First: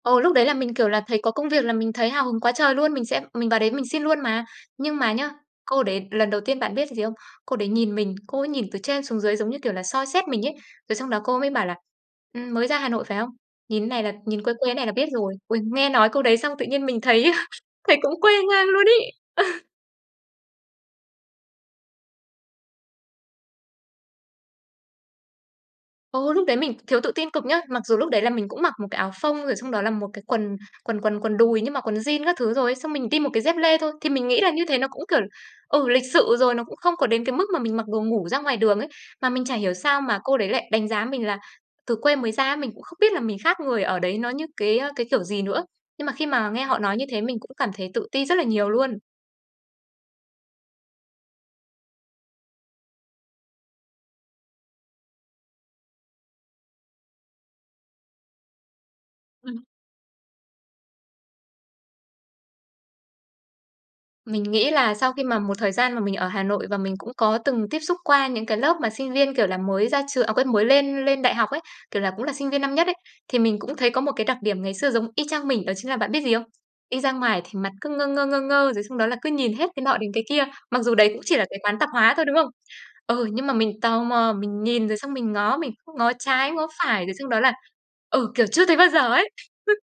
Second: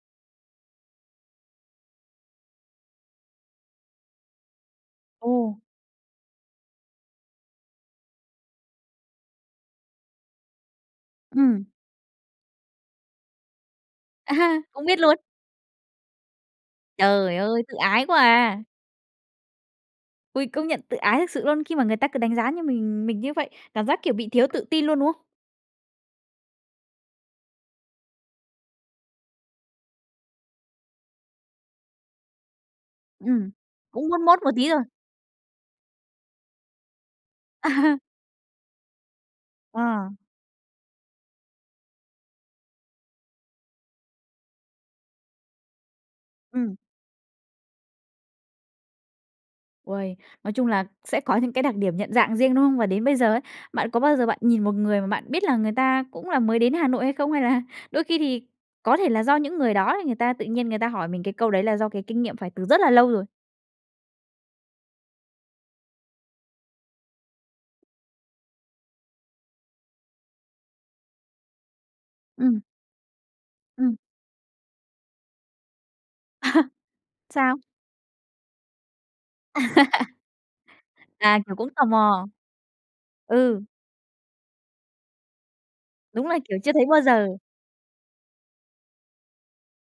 Ồ, lúc đấy là mình, kiểu là, thấy có công việc là mình thấy hào hứng quá trời luôn, mình xem mình vào đấy mình xin luôn mà. Nhưng mà nhá, Ồ. cô đấy lần đầu tiên bạn biết gì không? Cô đấy nhìn mình, cô ấy nhìn từ trên xuống dưới, giống như kiểu là, soi xét mình ấy, rồi xong đó cô ấy mới Ừm. bảo là, ừm, "Mới ra Hà Nội phải không? Nhìn thế này là À nhìn quê ha, quê thế này cũng là biết biết luôn. rồi." Ôi, nghe nói câu đấy xong tự nhiên mình thấy, Trời a, ơi, tự thấy ái quá cũng quê à. ngang luôn ấy. Ôi, công nhận tự ái thực sự luôn khi mà người ta cứ đánh giá như mình mình như vậy. Cảm giác, kiểu, bị thiếu tự tin luôn, đúng không? Ơ, lúc đấy mình thiếu tự tin cực nhá, Mặc dù lúc đấy là mình cũng mặc một cái áo phông, rồi xong đó là một cái quần quần quần quần đùi nhưng mặc quần jean các thứ rồi ấy, xong mình đi một cái Ừm. dép lê thôi, thì Cũng mốt mình mốt nghĩ một là như tí thế thôi. nó cũng, kiểu là, ừ, lịch sự rồi, nó cũng không có đến cái mức mà mình mặc đồ ngủ ra ngoài đường ấy. Mà mình chả hiểu sao Ờ. mà cô đấy lại đánh giá mình là từ quê mới ra á, mình cũng không biết là mình khác người ở đấy nó như cái, ơ, cái kiểu gì nữa, nhưng mà khi mà nghe Ừm. họ nói như thế mình cũng cảm thấy tự ti rất là nhiều luôn. Ôi! Nói chung là sẽ có những cái đặc điểm nhận dạng riêng, đúng không? Và đến bây giờ ấy, bạn có bao giờ bạn nhìn một người mà bạn biết là người ta cũng là mới đến Hà Nội hay không? Hay là đôi khi thì có thể là do những Ừm. người đó thì người ta tự nhiên người ta hỏi mình cái câu đấy là do cái kinh nghiệm phải từ rất là lâu rồi? Mình nghĩ là sau khi mà một thời gian mà mình ở Hà Nội và mình cũng có từng tiếp xúc qua những cái lớp mà sinh viên, kiểu là, mới ra trường à, quên mới lên lên đại học ấy, kiểu là, cũng là sinh viên Ừm. năm nhất ấy, thì mình cũng thấy Ừm. có một cái đặc điểm ngày xưa giống y chang mình đó chính là bạn biết gì không? Đi ra ngoài thì Sao? mặt cứ ngơ ngơ, ngơ ngơ rồi xong đó là cứ nhìn hết cái nọ đến cái kia. Mặc dù đấy cũng chỉ À, là kiểu, cái cũng quán tò tạp hóa thôi, mò. đúng không? Ừ, nhưng mà Ừ. mình tò mò, mình nhìn rồi xong mình ngó, mình cứ ngó Đúng là, trái, kiểu, ngó chưa thấy bao phải, rồi xong đó giờ. là ừ, kiểu chưa thấy bao giờ ấy. [unintelligible]